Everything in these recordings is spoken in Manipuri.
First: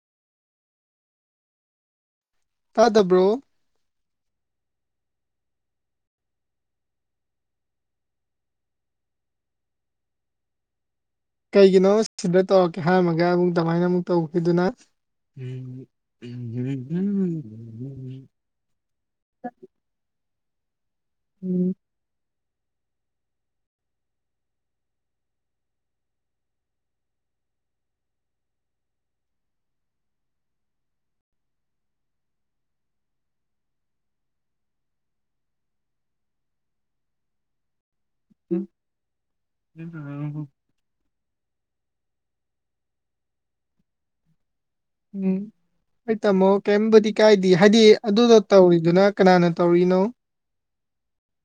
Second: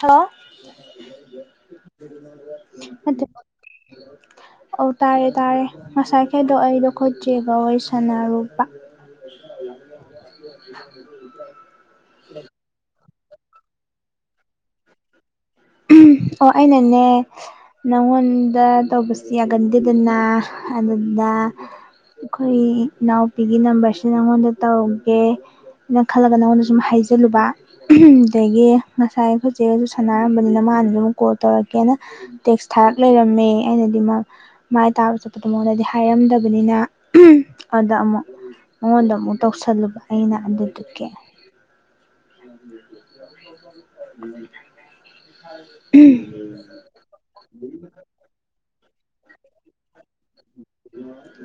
ꯍꯜꯂꯣ ꯅꯠꯇꯦ ꯇꯥꯗꯕ꯭ꯔꯣ [inaudible] ꯑꯧ ꯇꯥꯏꯌꯦ ꯇꯥꯔꯦ ꯉꯁꯥꯏ ꯈꯩꯗꯣ ꯑꯩꯗꯣ ꯈꯣꯆꯦꯒ ꯋꯥꯔꯤ ꯁꯥꯟꯅꯔꯨꯕ [inaudible] ꯀꯩꯒꯤꯅꯣ ꯁꯤꯗ ꯇꯧꯔꯛꯀꯦ ꯍꯥꯏꯔꯝꯃꯒ ꯑꯃꯨꯛ ꯗꯃꯥꯏꯅ ꯑꯃꯨꯛ ꯇꯧꯈꯤꯗꯨꯅ ꯎꯝ ꯑꯣ ꯑꯩꯅꯅꯦ ꯅꯪꯉꯣꯟꯗ ꯇꯧꯕꯁꯤ ꯌꯥꯒꯟꯗꯦꯗꯅ ꯑꯗꯨꯗ ꯑꯈꯣꯏ ꯏꯅꯥꯎꯄꯤꯒꯤ ꯅꯝꯕꯔꯁꯤ ꯅꯪꯉꯣꯟꯗ ꯇꯧꯒꯦ ꯅ ꯈꯜꯂꯒ ꯅꯉꯣꯟꯗ ꯁꯨꯝ ꯍꯥꯏꯖꯜꯂꯨꯕ ꯗꯒꯤ ꯉꯁꯥꯏ ꯈꯣꯏꯆꯦꯒꯁꯨ ꯁꯅꯥ [unintelligible] ꯃꯥꯅ ꯗꯨꯝ ꯀꯣꯜ ꯇꯧꯔꯛꯀꯦꯅ ꯇꯦꯛꯁ ꯊꯥꯔꯛ ꯂꯩꯔꯝꯃꯦ ꯑꯩꯅꯗꯤ ꯃꯥ ꯃꯥꯏ ꯇꯥꯕ ꯆꯠꯄꯗꯣ ꯃꯉꯣꯟꯗꯗꯤ ꯍꯥꯏꯔꯝꯗꯕꯅꯤꯅ ꯑꯗ ꯑꯃꯨꯛ ꯃꯉꯣꯟꯗ ꯑꯃꯨꯛ ꯇꯧꯁꯜꯂꯨꯕ ꯑꯩꯅ ꯑꯗꯨꯗꯨꯒꯤ [inaudible] [inaudible] ꯎꯝ ꯍꯣꯏ ꯇꯝꯃꯣ ꯀꯩꯝꯕꯨꯗꯤ ꯀꯥꯏꯗꯤꯌꯦ ꯍꯥꯏꯗꯤ ꯑꯗꯨꯗꯣ ꯇꯧꯔꯤꯗꯨꯅ ꯀꯅꯥꯅ ꯇꯧꯔꯤꯅꯣ [inaudible]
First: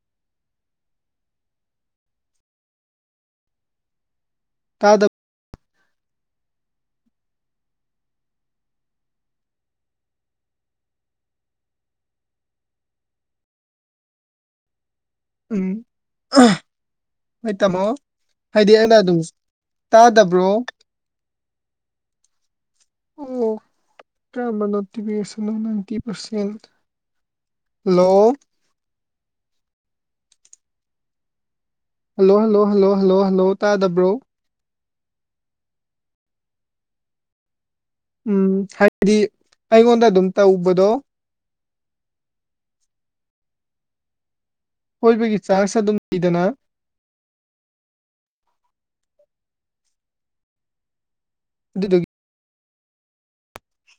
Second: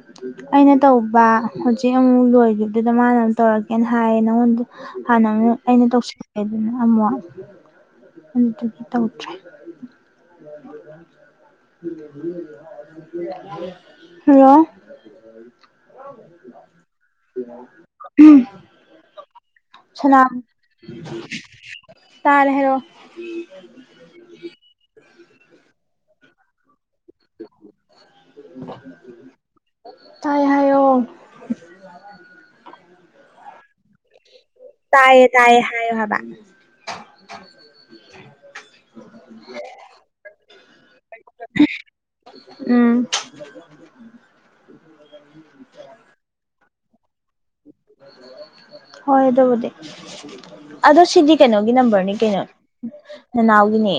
ꯑꯩꯅ ꯇꯧꯕ ꯍꯧꯖꯤꯛ ꯑꯃꯨꯛ ꯂꯣꯏꯒꯤꯕꯗꯨꯗ ꯃꯥꯅ ꯑꯃꯨꯛ ꯇꯧꯔꯛꯀꯦꯅ ꯍꯥꯏꯌꯦ ꯅꯪꯉꯣꯟꯗ ꯇꯥꯗꯕ ꯍꯥꯟꯅ ꯑꯃꯛ ꯑꯩꯅ ꯇꯧꯁꯤꯜꯂꯦꯗꯅ ꯑꯃꯨꯛ ꯑꯗꯨꯗꯨꯒꯤ ꯇꯧꯗ꯭ꯔꯦ [inaudible] ꯍꯜꯂꯣ ꯎꯝ ꯍꯣꯏ ꯇꯥꯃꯣ ꯍꯥꯏꯗꯤ ꯑꯩꯅ ꯑꯗꯨꯝ ꯁꯂꯥꯝ ꯇꯥꯗꯕ꯭ꯔꯣ ꯇꯥꯔꯦ ꯍꯥꯏꯔꯣ ꯑꯣ ꯀꯝꯕꯅꯣ ꯇꯤꯕꯦꯁ ꯁꯦꯝꯕꯥꯝ ꯅꯥꯏꯟꯇꯤ ꯄꯔꯁꯦꯟ ꯍꯜꯂꯣ ꯇꯥꯏ ꯍꯥꯏꯌꯑꯣ hello hello hello hello hello ꯇꯥꯗꯕ꯭ꯔꯣ ꯇꯌꯦ ꯇꯌꯦ ꯍꯌꯦ ꯍꯕ ꯎꯝ ꯍꯥꯏꯕꯗꯤ ꯑꯩꯒꯣꯟꯗ ꯑꯗꯨꯝ ꯇꯧꯕꯗꯣ ꯎꯝ ꯀꯣꯏꯕꯒꯤ ꯆꯥꯡꯁ ꯑꯗꯨꯝ ꯂꯩꯗꯅ ꯍꯣꯌ ꯑꯗꯨꯕꯨꯗꯤ ꯑꯗꯣ ꯁꯤꯗꯤ ꯀꯩꯅꯣꯒꯤ ꯑꯗꯨꯗꯨꯒꯤ ꯅꯝꯕꯔꯅꯤ ꯀꯩꯅꯣ ꯅꯅꯥꯎꯒꯤꯅꯦ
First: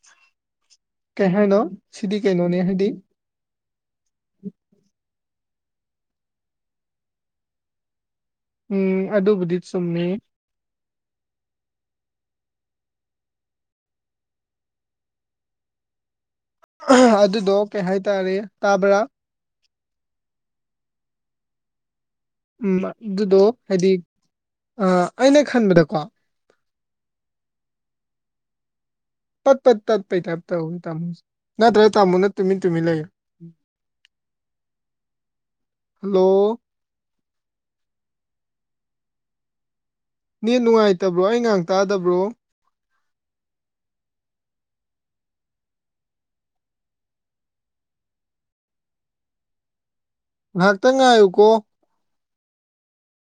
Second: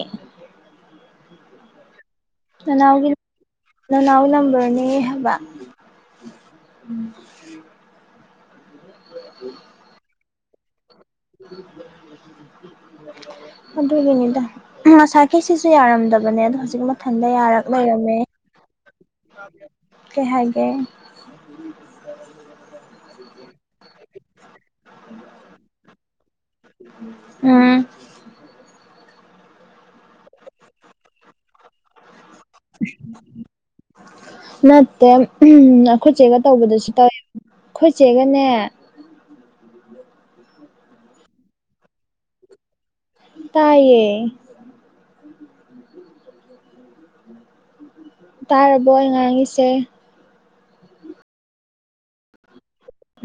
ꯀꯩ ꯍꯥꯏꯅꯣ ꯁꯤꯗꯤ ꯀꯩꯅꯣꯅꯦ ꯍꯥꯏꯗꯤ ꯅ ꯅꯎ ꯅꯝꯕꯔꯅꯦ ꯍꯥꯏꯕ ꯎꯝ ꯑꯗꯨꯕꯨꯗꯤ ꯆꯨꯝꯃꯤ [inaudible] ꯑꯗꯨꯒꯤꯅꯤꯗ ꯉꯁꯥꯒꯤ ꯁꯤꯁꯨ ꯌꯥꯔꯝꯗꯕꯅꯦ ꯑꯗꯣ ꯍꯦ ꯍꯧꯖꯤꯛ ꯃꯊꯟꯇ ꯑꯗꯨꯗꯣ ꯌꯥꯔꯒ ꯀꯩ ꯂꯩꯔꯝꯃꯦ ꯍꯥꯏꯇꯥꯔꯦ ꯇꯥꯕ꯭ꯔꯥ ꯀꯩ ꯍꯥꯏꯒꯦ [unintelligible] ꯎꯝ ꯑꯗꯨꯗꯣ ꯍꯥꯏꯗꯤ ꯑꯩꯅ ꯈꯟꯕꯗꯀꯣ ꯎꯝ ꯄꯠ ꯄꯠ ꯇꯠ ꯄꯩ ꯇꯥꯏꯞ ꯇꯧꯋꯦ ꯇꯥꯃꯣꯁꯦ ꯅꯠꯇ꯭ꯔꯒ ꯇꯥꯃꯣꯅ ꯇꯨꯃꯤꯟ ꯇꯨꯃꯤꯟ ꯂꯩ ꯅꯠꯇꯦ ꯑꯩꯈꯣꯏ ꯍꯜꯂꯣ ꯆꯦꯒ ꯇꯧꯕꯗꯁꯨ ꯇꯧꯋꯦ ꯑꯩꯈꯣꯏ ꯆꯦꯒꯅꯦ ꯅꯤꯠ ꯅꯨꯡꯉꯥꯏꯇꯕ꯭ꯔꯣ ꯑꯩ ꯉꯍꯥꯛ ꯇꯥꯗꯕ꯭ꯔꯣ ꯇꯥꯏꯌꯦ ꯇꯥꯔꯕꯣ ꯑꯩ ꯉꯥꯡꯉꯤꯁꯦ ꯉꯥꯏꯍꯥꯛꯇꯪ ꯉꯥꯏꯌꯨꯀꯣ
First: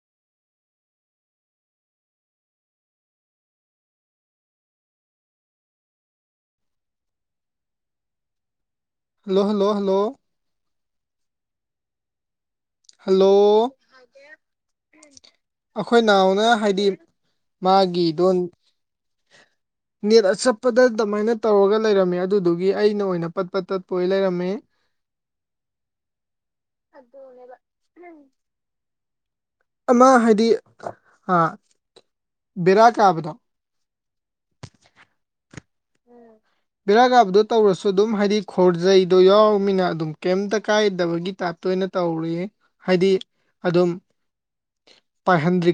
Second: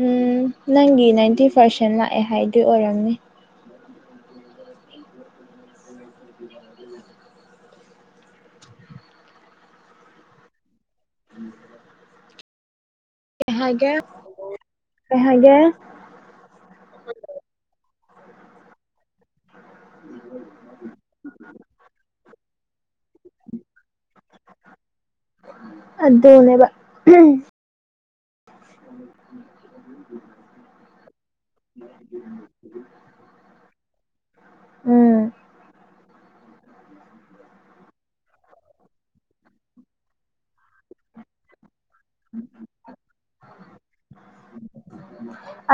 ꯎꯝ ꯅꯪꯒꯤ ꯅꯥꯏꯟꯇꯤ ꯄꯥꯔꯁꯦꯟ ꯂꯥꯛꯑꯦ ꯍꯥꯏꯗꯨ ꯑꯣꯏꯔꯝꯅꯤ ꯍꯜꯂꯣ ꯍꯜꯂꯣ ꯍꯜꯂꯣ ꯎꯝ [unintelligible] ꯍꯜꯂꯣ ꯀꯩ ꯍꯥꯏꯒꯦ ꯑꯩꯈꯣꯏ ꯅꯥꯎꯅ ꯍꯥꯏꯗꯤ ꯃꯥꯒꯤꯗꯣꯟ ꯅꯦꯠ ꯑꯆꯠꯄꯗ ꯑꯗꯨꯃꯥꯏꯅ ꯇꯧꯔꯒ ꯂꯩꯔꯝꯃꯦ ꯑꯗꯨꯗꯨ ꯑꯗꯨꯒꯤ ꯑꯩꯅ ꯑꯣꯏꯅ ꯄꯠ ꯄꯥꯠ ꯇꯠꯄ ꯑꯣꯏ ꯂꯩꯔꯝꯃꯦ ꯑꯗꯨꯗꯦꯅꯦꯕ ꯎꯝ [unintelligible] ꯎꯝ [unintelligible] ꯑꯃ ꯍꯥꯏꯗꯤ ꯕꯦꯔꯥ ꯀꯥꯕꯗꯣ ꯎꯝ [unintelligible] ꯕꯦꯔꯥ ꯀꯥꯕꯗꯣ ꯇꯧꯔꯁꯨ ꯑꯗꯨꯝ ꯍꯥꯏꯗꯤ ꯈꯣꯔꯖꯩꯗꯣ ꯌꯥꯎꯔꯃꯤꯅ ꯑꯗꯨꯝ ꯀꯩꯝꯇ ꯀꯥꯏꯗꯕꯒꯤ ꯇꯥꯏꯞꯇ ꯇꯣꯏꯅ ꯇꯧꯔꯤ ꯍꯥꯏꯗꯤ ꯑꯗꯨꯝ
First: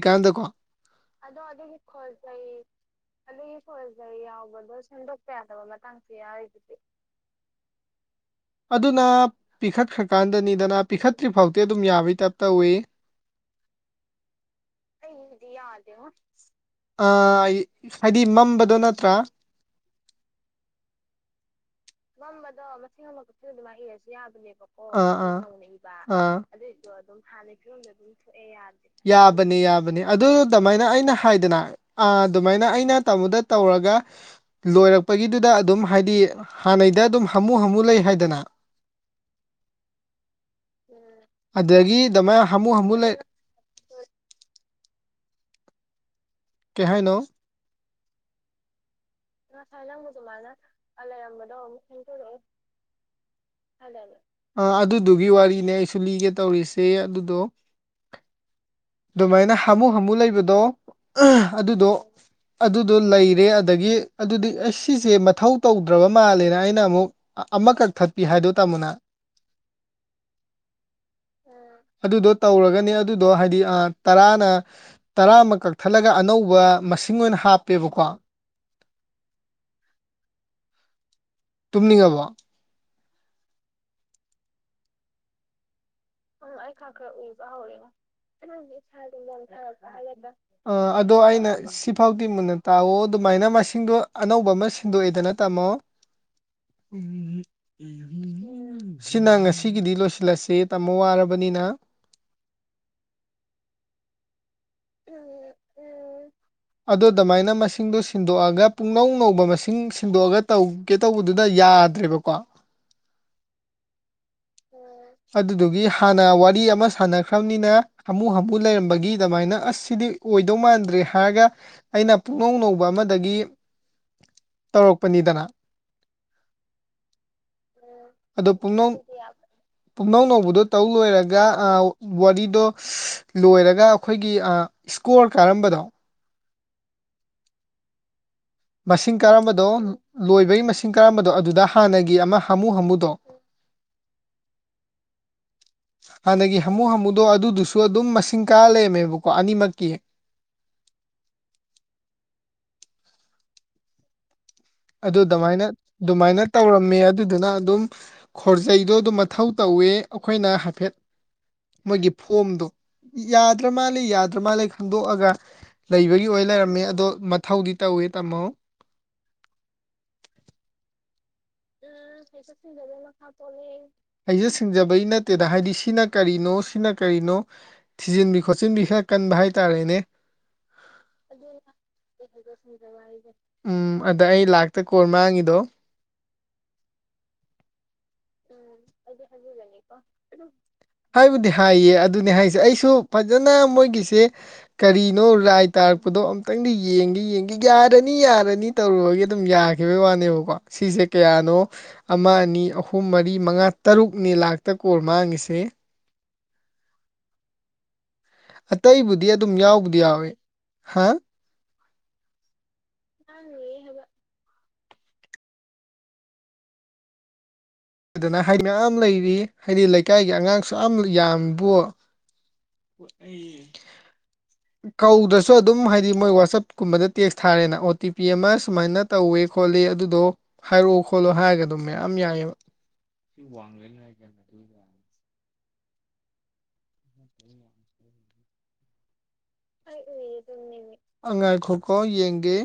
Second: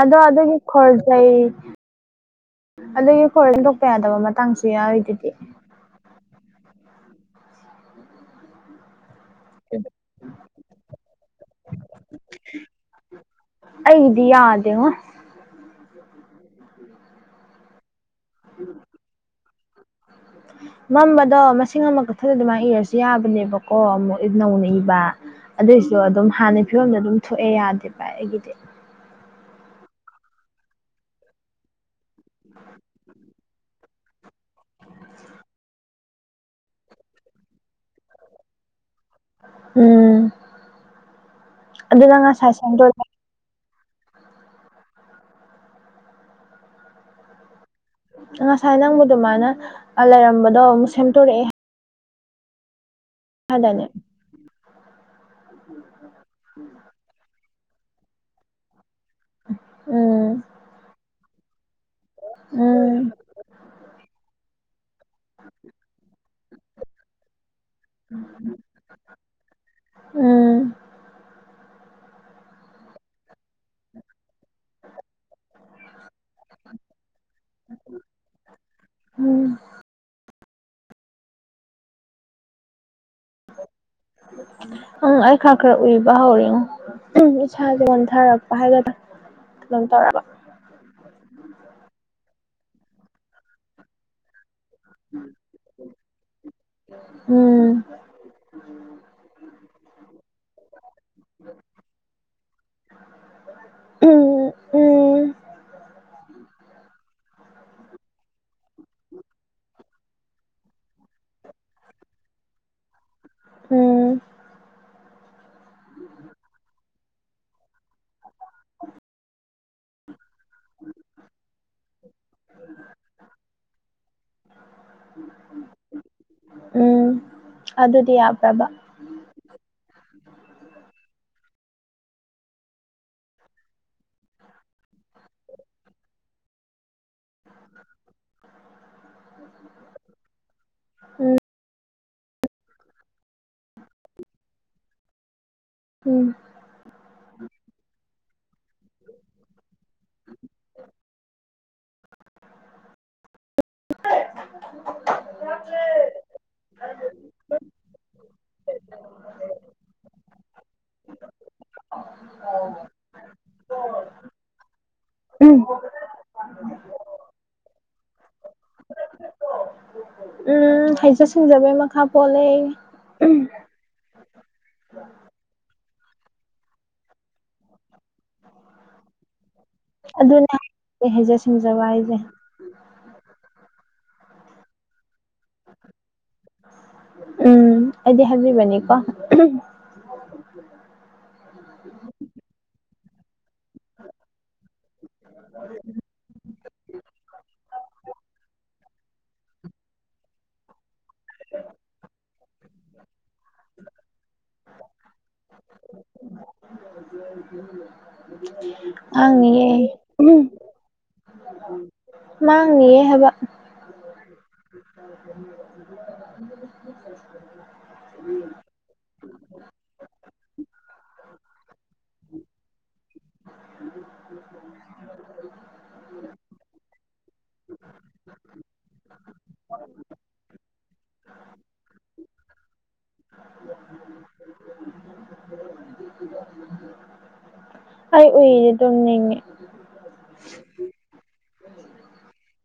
ꯑꯗꯣ ꯑꯗꯨꯗꯒꯤ ꯈꯔꯖꯩ ꯑꯗꯨꯗꯒꯤ ꯍꯣꯔ ꯍꯟꯗꯣꯛꯄ ꯌꯥꯗꯕ ꯃꯇꯥꯡꯁꯨ ꯌꯥꯎꯔꯔꯤꯗꯨꯗꯤ ꯑꯗꯨꯅ ꯄꯤꯈꯠꯈ꯭ꯔꯀꯥꯟꯗꯅꯤꯗꯅ ꯄꯤꯈꯠꯇ꯭ꯔꯤ ꯐꯥꯎꯗꯤ ꯑꯗꯨꯝ ꯌꯥꯕꯩ ꯇꯥꯏꯞ ꯇꯧꯏꯤ ꯑꯩꯒꯤꯗꯤ ꯌꯥꯗꯦ ꯉꯣ ꯫ ꯗꯤ ꯌꯥꯗꯦ ꯉꯣ ꯑꯥ ꯍꯥꯏꯗꯤ ꯃꯝꯕꯗꯣ ꯅꯠꯇ꯭ꯔꯥ ꯃꯝꯕꯗꯣ ꯃꯁ ꯏꯁꯤꯡ ꯑꯃ ꯀꯛꯊꯗ ꯑꯗꯨ ꯃꯥꯏ ꯏꯔꯁꯨ ꯌꯥꯕꯅꯦꯕꯀꯣ ꯑꯃꯨꯛ ꯅꯧꯅ ꯏꯕ ꯑꯥ ꯑꯗꯨꯏꯁꯨ ꯑꯥ ꯑꯗꯨꯝ ꯑꯥ ꯍꯥꯟꯅ ꯐꯤꯕꯝꯗ ꯑꯗꯨꯝ ꯊꯣꯛꯑꯦ ꯌꯥꯗꯦ ꯚꯥꯏ ꯑꯩꯒꯤꯗꯤ ꯌꯥꯕꯅꯦ ꯌꯥꯕꯅꯤ ꯑꯗꯨ ꯗꯃꯥꯏꯅ ꯑꯩꯅ ꯍꯥꯏꯗꯅ ꯑꯥ ꯗꯨꯃꯥꯏꯅ ꯑꯩꯅ ꯇꯥꯕꯗ ꯇꯧꯔꯒ ꯂꯣꯏꯔꯛꯄꯒꯤꯗꯨꯗ ꯑꯗꯨꯝ ꯍꯥꯏꯗꯤ ꯍꯥꯟꯅꯩꯗ ꯑꯗꯨꯝ ꯍꯥꯃꯨ ꯍꯥꯃꯨ ꯂꯩ ꯍꯥꯏꯗꯅ ꯎꯝ ꯑꯗꯒꯤ ꯑꯗꯨꯅ ꯗꯃꯥꯏ ꯉꯁꯥꯏ ꯍꯥꯃꯨ ꯍꯥꯃꯨ ꯁꯦꯝꯗꯣꯔꯛꯑꯦ ꯂꯩ ꯀꯩꯍꯥꯏꯅꯣ? ꯉꯁꯥꯏ ꯅꯪꯕꯨ ꯗꯨꯃꯥꯏꯅ ꯑ ꯂꯩꯔꯝꯕꯗꯣ ꯑꯃꯨꯛ ꯁꯦꯝꯗꯣꯔꯛꯑꯦ ꯍꯥꯏꯗꯥꯏꯅꯦ ꯑꯥ ꯑꯗꯨꯗꯨꯒꯤ ꯋꯥꯔꯤꯅꯦ ꯑꯩꯁꯨ ꯂꯤꯒꯦ ꯇꯧꯔꯤꯁꯦ ꯑꯗꯨꯗꯣ ꯗꯨꯃꯥꯏꯅ ꯍꯥꯃꯨ ꯍꯥꯃꯨ ꯎꯝ ꯂꯩꯕꯗꯣ ꯑꯗꯨꯗꯣ ꯑꯗꯨꯗꯣ ꯎꯝ ꯂꯩꯔꯦ ꯑꯗꯒꯤ ꯑꯗꯨꯗꯤ ꯑꯁ ꯁꯤꯁꯦ ꯃꯊꯧ ꯇꯧꯗ꯭ꯔꯕ ꯃꯥꯜꯂꯦꯅ ꯑꯩꯅ ꯑꯃꯨꯛ ꯑꯃ ꯀꯛ ꯊꯠꯄꯤ ꯍꯥꯏꯗꯣ ꯇꯥꯃꯣꯅ ꯎꯝ ꯎꯝ ꯑꯗꯨꯗꯣ ꯇꯧꯔꯒꯅꯤ ꯑꯗꯨꯗꯣ ꯍꯥꯏꯗꯤ ꯑꯥ ꯇꯔꯥꯅ ꯇꯔꯥ ꯃꯀꯛ ꯊꯠꯂꯒ ꯑꯅꯧꯕ ꯃꯁꯤꯡ ꯑꯣꯏꯅ ꯍꯥꯞꯄꯦꯕꯀꯣ ꯎꯝ ꯇꯨꯝꯅꯤꯡꯉꯕꯣ ꯎꯝ ꯑꯩ ꯈ꯭ꯔ ꯈ꯭ꯔ ꯎꯏꯕ ꯍꯧꯔꯦ꯫ ꯑꯩ ꯈ꯭ꯔ ꯈ꯭ꯔ ꯎꯏꯕ ꯍꯧꯔꯦ ꯉꯣ ꯈꯪꯗꯦ ꯍꯥꯏꯒꯗ꯭ꯔꯥ ꯏꯁꯥꯁꯦ ꯀꯩꯅꯣꯝ ꯅꯟꯊꯔꯛꯄ ꯇꯧꯔꯕ ꯍꯥꯏꯒꯗ꯭ꯔ ꯑ ꯑꯗꯣ ꯑꯩꯅ ꯁꯤꯐꯥꯎꯗꯤ ꯃꯨꯟꯅ ꯇꯥꯎꯑꯣ ꯗꯨꯃꯥꯏꯅ ꯃꯁꯤꯡꯗꯣ ꯑꯅꯧꯕ ꯑꯃ ꯁꯤ ꯗꯣꯛꯏꯗꯅ ꯇꯥꯝꯃꯣ ꯎꯝ ꯎꯝ ꯁꯤꯅ ꯉꯁꯤꯒꯤꯗꯤ ꯂꯣꯏꯁꯤꯜꯂꯁꯤ ꯇꯃꯣ ꯋꯥꯔꯕꯅꯤꯅ꯫ ꯎꯝ ꯎꯝ [unintelligible] ꯑꯗꯣ ꯗꯃꯥꯏꯅ ꯃꯁꯤꯡꯗꯣ ꯁꯤꯟꯗꯣꯛꯑꯒ ꯄꯨꯡꯅꯧ ꯅꯧꯕ ꯃꯁꯤꯡ ꯁꯤꯟꯗꯣꯛꯑꯒ ꯇꯧꯒꯦ ꯇꯧꯕꯗꯨꯗ ꯌꯥꯗ꯭ꯔꯦꯕꯀꯣ ꯎꯝ ꯑꯗꯨꯗꯨꯒꯤ ꯍꯥꯟꯅ ꯋꯥꯔꯤ ꯑꯃ ꯁꯥꯟꯅꯈ꯭ꯔꯕꯅꯤꯅ ꯍꯥꯃꯨ ꯍꯥꯃꯨ ꯂꯩꯔꯝꯕꯒꯤ ꯗꯃꯥꯏꯅ ꯑꯁ ꯁꯤꯗꯤ ꯑꯣꯏꯗꯧ ꯃꯥꯟꯗ꯭ꯔꯦ ꯍꯥꯏꯔꯒ ꯑꯩꯅ ꯄꯨꯛꯅꯧ ꯅꯧꯕ ꯑꯃꯗꯒꯤ ꯇꯧꯔꯛꯄꯅꯤꯗꯅ ꯎꯝ ꯑꯗꯨꯗꯤ ꯌꯥꯕ꯭ꯔꯥꯕ? ꯄꯨꯝꯅꯧ ꯅꯧꯕꯗꯣ ꯇꯧ ꯂꯣꯏꯔꯒ ꯑ ꯋꯥꯔꯤꯗꯣ ꯂꯣꯏꯔꯒ ꯑꯈꯣꯏꯒꯤ ꯑ ꯁ꯭ꯀꯣꯔ ꯀꯥꯔꯝꯕꯗꯣ ꯃꯁꯤꯡ ꯀꯔꯝꯕꯗꯣ ꯂꯣꯏꯕꯒꯤ ꯃꯁꯤꯡ ꯀꯔꯝꯕꯗꯣ ꯎꯝ ꯑꯗꯨꯗ ꯍꯥꯟꯅꯒꯤ ꯑꯃ ꯍꯥꯃꯨ ꯍꯥꯃꯨꯗꯣ ꯎꯝ ꯍꯥꯟꯅꯒꯤ ꯍꯥꯃꯨ ꯍꯥꯃꯨꯗꯣ ꯑꯗꯨꯗꯨꯁꯨ ꯑꯗꯨꯝ ꯃꯁꯤꯡ ꯀꯥꯔ ꯂꯩꯔꯝꯃꯦꯕꯀꯣ ꯑꯅꯤꯃꯛꯀꯤ ꯑꯗꯨ ꯗꯃꯥꯏꯅ ꯗꯨꯃꯥꯏꯅ ꯇꯧꯔꯝꯃꯦ ꯑꯗꯨꯗꯨꯅ ꯑꯗꯨꯝ ꯈꯣꯔꯖꯩꯗꯣ ꯑꯗꯨꯝ ꯃꯊꯧ ꯇꯧꯋꯦ ꯑꯈꯣꯏꯅ ꯍꯥꯏꯐꯦꯠ ꯃꯣꯏꯒꯤ ꯐꯣꯝꯗꯣ ꯌꯥꯗ꯭ꯔ ꯃꯥꯜꯂꯤ ꯌꯥꯗ꯭ꯔ ꯃꯥꯜꯂꯦ ꯈꯪꯗꯣꯛꯑꯒ ꯎꯝ ꯂꯩꯕꯒꯤ ꯑꯣꯏ ꯂꯩꯔꯝꯃꯦ ꯑꯗꯣ ꯃꯊꯧꯗꯤ ꯇꯧꯋꯤ ꯇꯥꯃꯣ꯫ ꯎꯝ ꯍꯩꯖ ꯁꯤꯡꯖꯕꯩ ꯃꯈꯥ ꯄꯣꯜꯂꯦ꯫ ꯍꯩꯖ ꯁꯤꯡꯖꯕꯩ ꯅꯠꯇꯦꯗ ꯍꯥꯏꯗꯤ ꯁꯤꯅ ꯀꯔꯤꯅꯣ ꯁꯤꯅ ꯀꯔꯤꯅꯣ ꯊꯤꯖꯤꯟꯕꯤ ꯈꯣꯠꯆꯤꯟꯕꯤ ꯈꯔ ꯀꯟꯕ ꯍꯥꯏꯇꯥꯔꯦꯅꯦ ꯑꯗꯨꯅꯦ ꯍꯩꯖꯦ ꯁꯤꯡꯖꯕ ꯍꯥꯏꯁꯦ ꯎꯝ ꯑꯗ ꯑꯩ ꯂꯥꯛꯇ ꯀꯣꯔ ꯃꯥꯡꯉꯤꯗꯣ ꯎꯝ ꯑꯩꯗꯤ ꯍꯥꯏꯕꯤꯕꯅꯤꯀꯣ ꯍꯥꯏꯕꯨꯗꯤ ꯍꯥꯏꯌꯦ ꯑꯗꯨꯅꯦ ꯍꯥꯏꯁꯦ ꯑꯩꯁꯨ ꯐꯖꯅ ꯃꯣꯏꯒꯤꯁꯦ ꯀꯔꯤꯅꯣ ꯔꯥꯏ ꯇꯥꯔꯛꯄꯗꯣ ꯑꯝ ꯇꯪꯗꯤ ꯌꯦꯡꯗꯤ ꯌꯦꯡꯒꯦ ꯌꯥꯔꯅꯤ ꯌꯥꯔꯅꯤ ꯇꯧꯔꯨꯕꯒꯤ ꯑꯗꯨꯝ ꯌꯥꯈꯤꯕꯒꯤ ꯋꯥꯅꯦꯕꯀꯣ ꯁꯤꯁꯦ ꯀꯌꯥꯅꯣ ꯑꯃ ꯑꯅꯤ ꯑꯍꯨꯝ ꯃꯔꯤ ꯃꯉꯥ ꯇꯔꯨꯛꯅꯦ ꯂꯥꯛꯇ ꯀꯣꯔ ꯃꯥꯡꯉꯤꯁꯦ ꯃꯥꯡꯅꯤꯌꯦ ꯍꯥꯥ ꯃꯥꯥꯡꯅꯤꯌꯦ ꯍꯥꯏꯕ [inaudible] ꯑꯗꯨꯅ ꯍꯥꯏ ꯃꯌꯥꯝ ꯂꯩꯔꯤ ꯍꯥꯏꯗꯤ ꯂꯩꯀꯥꯏꯒꯤ ꯑꯉꯥꯡ ꯁꯨꯛꯌꯥꯝ ꯌꯥꯝꯕꯨ ꯀꯧꯗ꯭ꯔꯁꯨ ꯑꯗꯨꯝ ꯍꯥꯏꯗꯤ ꯃꯣꯏ ꯋꯥꯆꯞ ꯀꯨꯝꯕꯗ ꯇꯦꯛꯁ ꯊꯥꯔꯦꯅ ꯑꯣ ꯇꯤ ꯄꯤ ꯑꯃ ꯁꯨꯃꯥꯏꯅ ꯇꯧꯋꯦ ꯈꯣꯠꯂꯤ ꯑꯗꯨꯗꯣ ꯍꯥꯏꯔꯛꯑꯣ ꯈꯣꯠꯂꯣ ꯍꯥꯏꯔꯒ ꯑꯗꯨꯝ ꯃꯌꯥꯝ ꯌꯥꯏꯌꯦꯕ [unintelligible] [inaudible] ꯑꯩ ꯎꯏꯔꯦ ꯇꯨꯝꯅꯤꯡꯉꯦ ꯑ ꯉꯥꯏꯈꯣꯀꯣ ꯌꯦꯡꯒꯦ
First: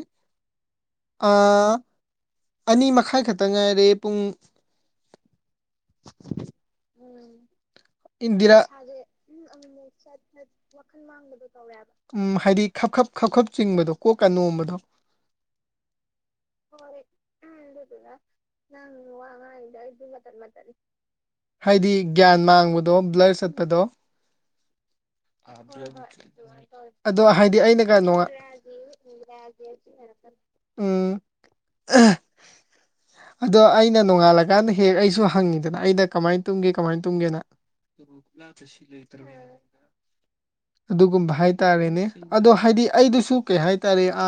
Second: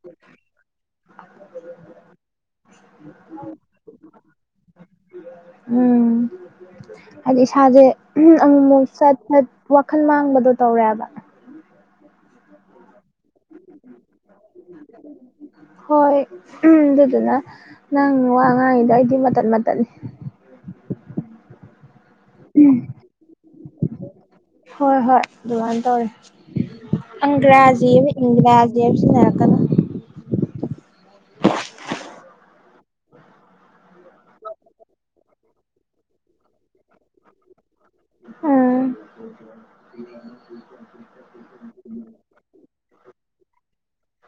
ꯑꯥ ꯑꯅꯤ ꯃꯈꯥꯏ ꯈꯛꯇ ꯉꯥꯏꯔꯦ ꯄꯨꯡ ꯎꯝ ꯍꯥꯏꯗꯤ ꯏꯁꯥꯁꯦ ꯏꯟꯗꯤꯔꯥ ꯑꯃꯃꯨꯛ ꯁꯠ ꯐꯠ ꯋꯥꯈꯜ ꯃꯥꯡꯕꯗꯣ ꯇꯧꯔꯦ ꯍꯥꯏꯕ ꯇꯧꯔꯦ ꯍꯥꯏꯕ ꯎꯝ ꯍꯥꯏꯗꯤ ꯈꯞꯈꯞ ꯈꯞꯈꯞ ꯆꯤꯡꯕꯗꯣ ꯀꯣꯛ ꯀ ꯅꯣꯝꯕꯗꯣ ꯍꯣꯏ ꯎꯝ ꯑꯗꯨꯗꯨꯅ ꯑꯗꯨꯗꯨꯅ ꯅꯪ ꯋꯥ ꯅꯪ ꯉꯥꯡꯉꯤꯗꯣ ꯑꯩꯗꯤ ꯋꯥ ꯃꯇꯠ ꯉꯥꯡꯉꯤꯗꯣ ꯃꯇꯠꯅꯤ ꯑꯩꯗꯤ ꯃꯇꯠ ꯃꯇꯠꯅꯤ ꯍꯥꯏꯗꯤ ꯒ꯭ꯌꯥꯟ ꯃꯥꯡꯕꯗꯣ ꯕ꯭ꯂꯔ ꯆꯠꯄꯗꯣ ꯍꯣꯏ ꯍꯣꯏ ꯑꯗꯨꯃꯥꯏꯅ ꯇꯧꯔꯦ [unintelligible] ꯑꯗꯣ ꯍꯥꯏꯗꯤ ꯑꯪꯒ꯭ꯔꯥꯖꯤ ꯑꯩꯅꯒ ꯑꯃ ꯅꯣꯋꯥ ꯏꯪꯒ꯭ꯔꯥꯖꯤ ꯍꯥꯏꯕ ꯁꯤꯖꯤꯟꯅꯔꯛꯀꯅꯨ ꯎꯝ ꯑꯗꯣ ꯑꯩꯅ ꯅꯣꯡꯉꯥꯜꯂꯀꯥꯟꯗ ꯍꯦꯛ ꯑꯩꯁꯨ ꯍꯪꯉꯤꯗꯅ ꯑꯩꯅ ꯀꯃꯥꯏꯅ ꯇꯨꯝꯒꯦ ꯀꯃꯥꯏꯅ ꯇꯨꯝꯒꯦꯅ [unintelligible] ꯑꯗꯨꯒꯨꯝꯕ ꯍꯥꯏꯇꯥꯔꯦꯅꯦ ꯑꯗꯣ ꯍꯥꯏꯗꯤ ꯑꯩꯗꯨꯁꯨ ꯀꯩ ꯍꯥꯏꯇꯥꯔꯦ ꯑ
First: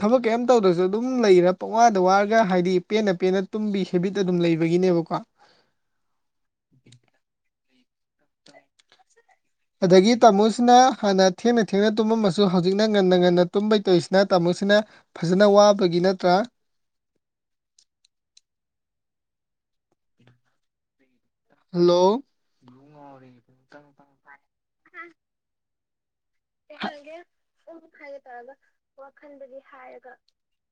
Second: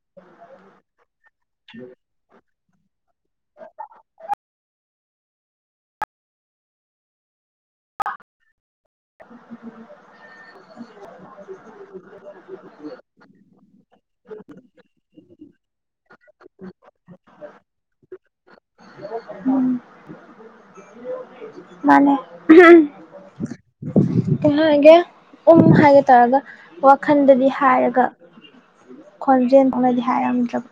ꯊꯕꯛ ꯀꯔꯤꯝ ꯇꯧꯗꯁꯨ ꯑꯗꯨꯝ ꯂꯩꯔ ꯄꯛꯋꯥꯗ ꯋꯥꯔꯒ ꯍꯥꯏꯗꯤ ꯄꯦꯟꯅ ꯄꯦꯟꯅ ꯇꯨꯝꯕꯤ ꯍꯦꯕꯤꯠ ꯑꯗꯨꯝ ꯂꯩꯕꯒꯤꯅꯦꯕꯀꯣ [unintelligible] ꯑꯗꯒꯤ ꯇꯥꯃꯣꯁꯤꯅ ꯍꯥꯟꯅ ꯊꯦꯡꯅ ꯊꯦꯡꯅ ꯇꯨꯝꯃꯝꯃꯁꯨ ꯍꯧꯖꯤꯛꯅ ꯉꯟꯅ ꯉꯟꯅ ꯇꯨꯝꯕꯩ ꯇꯣꯏꯔꯤꯁꯤꯅ ꯇꯥꯃꯣꯁꯤꯅ ꯐꯖꯅ ꯋꯥꯕꯒꯤ ꯅꯠꯇ꯭ꯔꯥ ꯍꯜꯂꯣ ꯃꯥꯅꯦ ꯀꯩꯍꯥꯏꯒꯦ ꯎꯝ ꯍꯥꯏꯒꯦ ꯇꯧꯔꯒ ꯋꯥꯈꯜꯗꯗꯤ ꯍꯥꯏꯔꯒ ꯈꯣꯟꯖꯦꯜ ꯈꯅꯗꯤ ꯍꯥꯏꯔꯝꯗ꯭ꯔꯕ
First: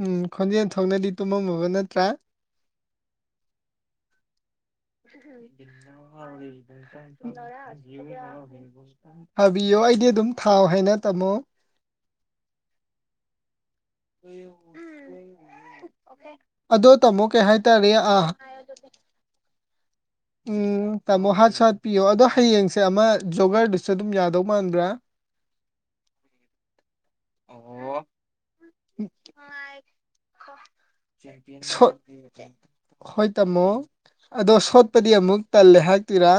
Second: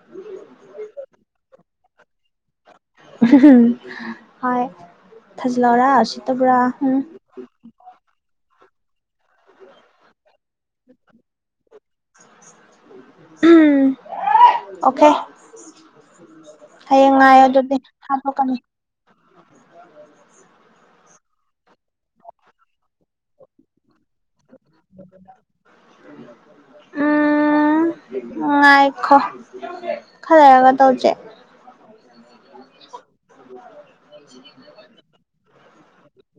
ꯎꯝ ꯈꯣꯟꯖꯦꯜ ꯊꯣꯛꯅꯗꯤ ꯇꯨꯝꯃꯃꯕ ꯅꯠꯇ꯭ꯔꯥ ꯍꯣꯏ ꯊꯥꯖꯟꯂꯣꯔꯥ ꯎꯁꯤꯇꯕꯔ ꯍꯨꯡ ꯍꯥꯕꯤꯌꯣ ꯑꯩꯗꯤ ꯑꯗꯨꯝ ꯊꯥꯎ ꯍꯥꯏꯅ ꯇꯝꯃꯣ ꯎꯝ ꯑꯣꯀꯦ ꯑꯗꯣ ꯍꯌꯦꯡ ꯇꯥꯃꯣ ꯉꯥꯏꯌꯣ ꯀꯩ ꯑꯗꯨꯗꯤ ꯍꯥꯏꯇꯥꯔꯦ ꯑꯥ ꯍꯥꯥꯠꯇꯣꯛꯀꯅꯤ ꯎꯝ ꯇꯥꯃꯣ ꯍꯥꯠꯁꯨ ꯍꯥꯠꯄꯤꯌꯣ ꯑꯗꯣ ꯍꯌꯦꯡꯁꯦ ꯑꯃ ꯖꯣꯒꯔꯗꯨꯁꯨ ꯑꯗꯨꯝ ꯌꯥꯗꯧ ꯃꯥꯟꯕ꯭ꯔꯥ ꯎꯝ ꯑꯣ ꯉꯥꯏꯈꯣ ꯈꯂꯩꯔꯒ ꯇꯧꯁꯦ ꯁꯣ ꯍꯣꯏ ꯇꯥꯝꯃꯣ ꯑꯗꯣ ꯁꯣꯠꯄꯗꯤ ꯑꯃꯨꯛ ꯇꯜꯂꯦ ꯍꯥꯏ ꯇꯤꯔꯥ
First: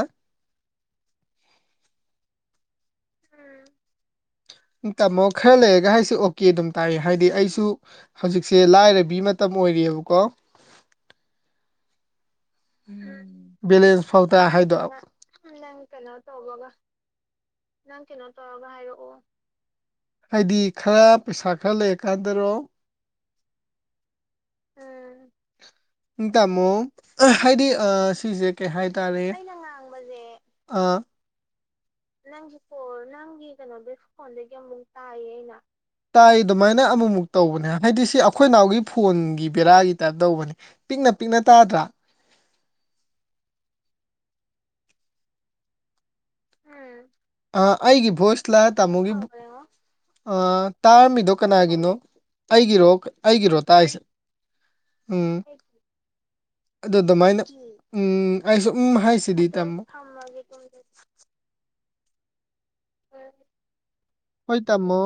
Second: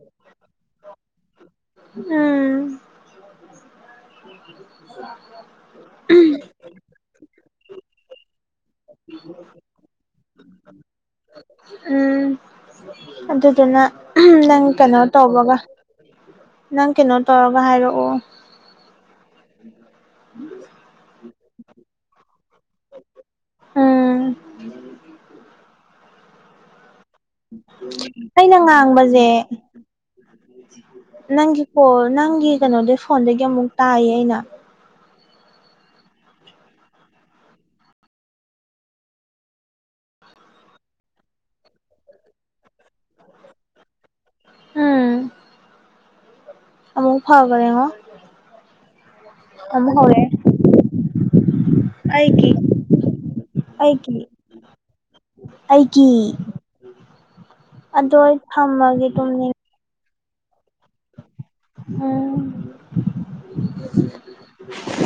ꯎꯝ ꯇꯥꯃꯣ ꯈꯔ ꯂꯩꯔꯒ ꯑꯩꯁꯦ ꯑꯣꯀꯦ ꯑꯗꯨꯝ ꯇꯥꯔꯤ ꯍꯥꯏꯗꯤ ꯑꯩꯁꯨ ꯍꯧꯖꯤꯛꯁꯦ ꯂꯥꯏꯔꯕꯤ ꯃꯇꯝ ꯑꯣꯏꯔꯤꯕꯀꯣ ꯎꯝ ꯑꯗꯨꯗꯨꯅ ꯕꯦꯂꯦꯟꯁ ꯅꯪ ꯀꯩꯅꯣ ꯇꯧꯕꯒ ꯀꯩꯅꯣ ꯇꯕꯒ ꯅꯪ ꯀꯩꯅꯣ ꯇꯧꯔꯒ ꯍꯥꯏꯔꯛꯑꯣ ꯍꯥꯏꯗꯤ ꯈꯔ ꯄꯩꯁꯥ ꯈꯔ ꯂꯩꯔꯀꯥꯟꯗꯔꯣ ꯎꯝ ꯏ ꯇꯃꯣ ꯍꯥꯏꯗꯤ ꯑꯥ ꯁꯤꯖꯦ ꯑꯩꯅ ꯀꯩꯍꯇꯥꯔꯦ ꯉꯥꯡꯕꯁꯦ ꯑ ꯅꯪꯒꯤ ꯀꯣꯜ ꯅꯪꯒꯤ ꯀꯩꯅꯣꯗꯩ ꯐꯣꯟꯗꯒꯤ ꯑꯃꯨꯛ ꯇꯥꯏꯌꯦ ꯑꯩꯅ ꯇꯥꯏꯌꯦ ꯑꯩꯅ ꯇꯥꯏ ꯑꯗꯨꯃꯥꯏꯅ ꯑꯃꯃꯨꯛ ꯇꯧꯕꯅꯦ ꯍꯥꯏꯗꯤ ꯁꯤ ꯑꯩꯈꯣꯏ ꯏꯅꯥꯎꯒꯤ ꯐꯣꯟꯒꯤ ꯕꯦꯔꯥꯒꯤ ꯇꯥꯏꯞ ꯇꯧꯕꯅꯦ ꯄꯤꯛꯅ ꯄꯤꯛꯅ ꯇꯥꯗ꯭ꯔꯥ ꯎꯝ ꯑꯃꯨꯛ ꯑ ꯐꯈ꯭ꯔꯦꯉꯣ ꯑꯩꯒꯤ ꯚꯣꯏꯁꯂ ꯇꯥꯃꯣꯒꯤ ꯑꯃꯨꯛ ꯍꯧꯔꯛꯑꯦ ꯑ ꯇꯥꯔꯝꯃꯤꯗꯣ ꯀꯅꯥꯒꯤꯅꯣ ꯑꯩꯒꯤ ꯑꯩꯒꯤꯔꯣ ꯑꯩꯒꯤꯔꯣ ꯇꯥꯏꯁꯦ ꯑꯩꯒꯤ ꯎꯝ ꯑꯩꯒꯤ ꯑꯗꯨ ꯑꯗꯨꯃꯥꯏꯅ ꯑꯗꯣ ꯎꯝ ꯑꯩ ꯁꯨꯝ ꯊꯝꯃꯒꯦ ꯍꯥꯏꯁꯤꯗꯤ ꯇꯨꯝꯅꯤꯡ ꯇꯥꯃꯣ [unintelligible] ꯎꯝ ꯍꯣꯏ ꯇꯃꯣ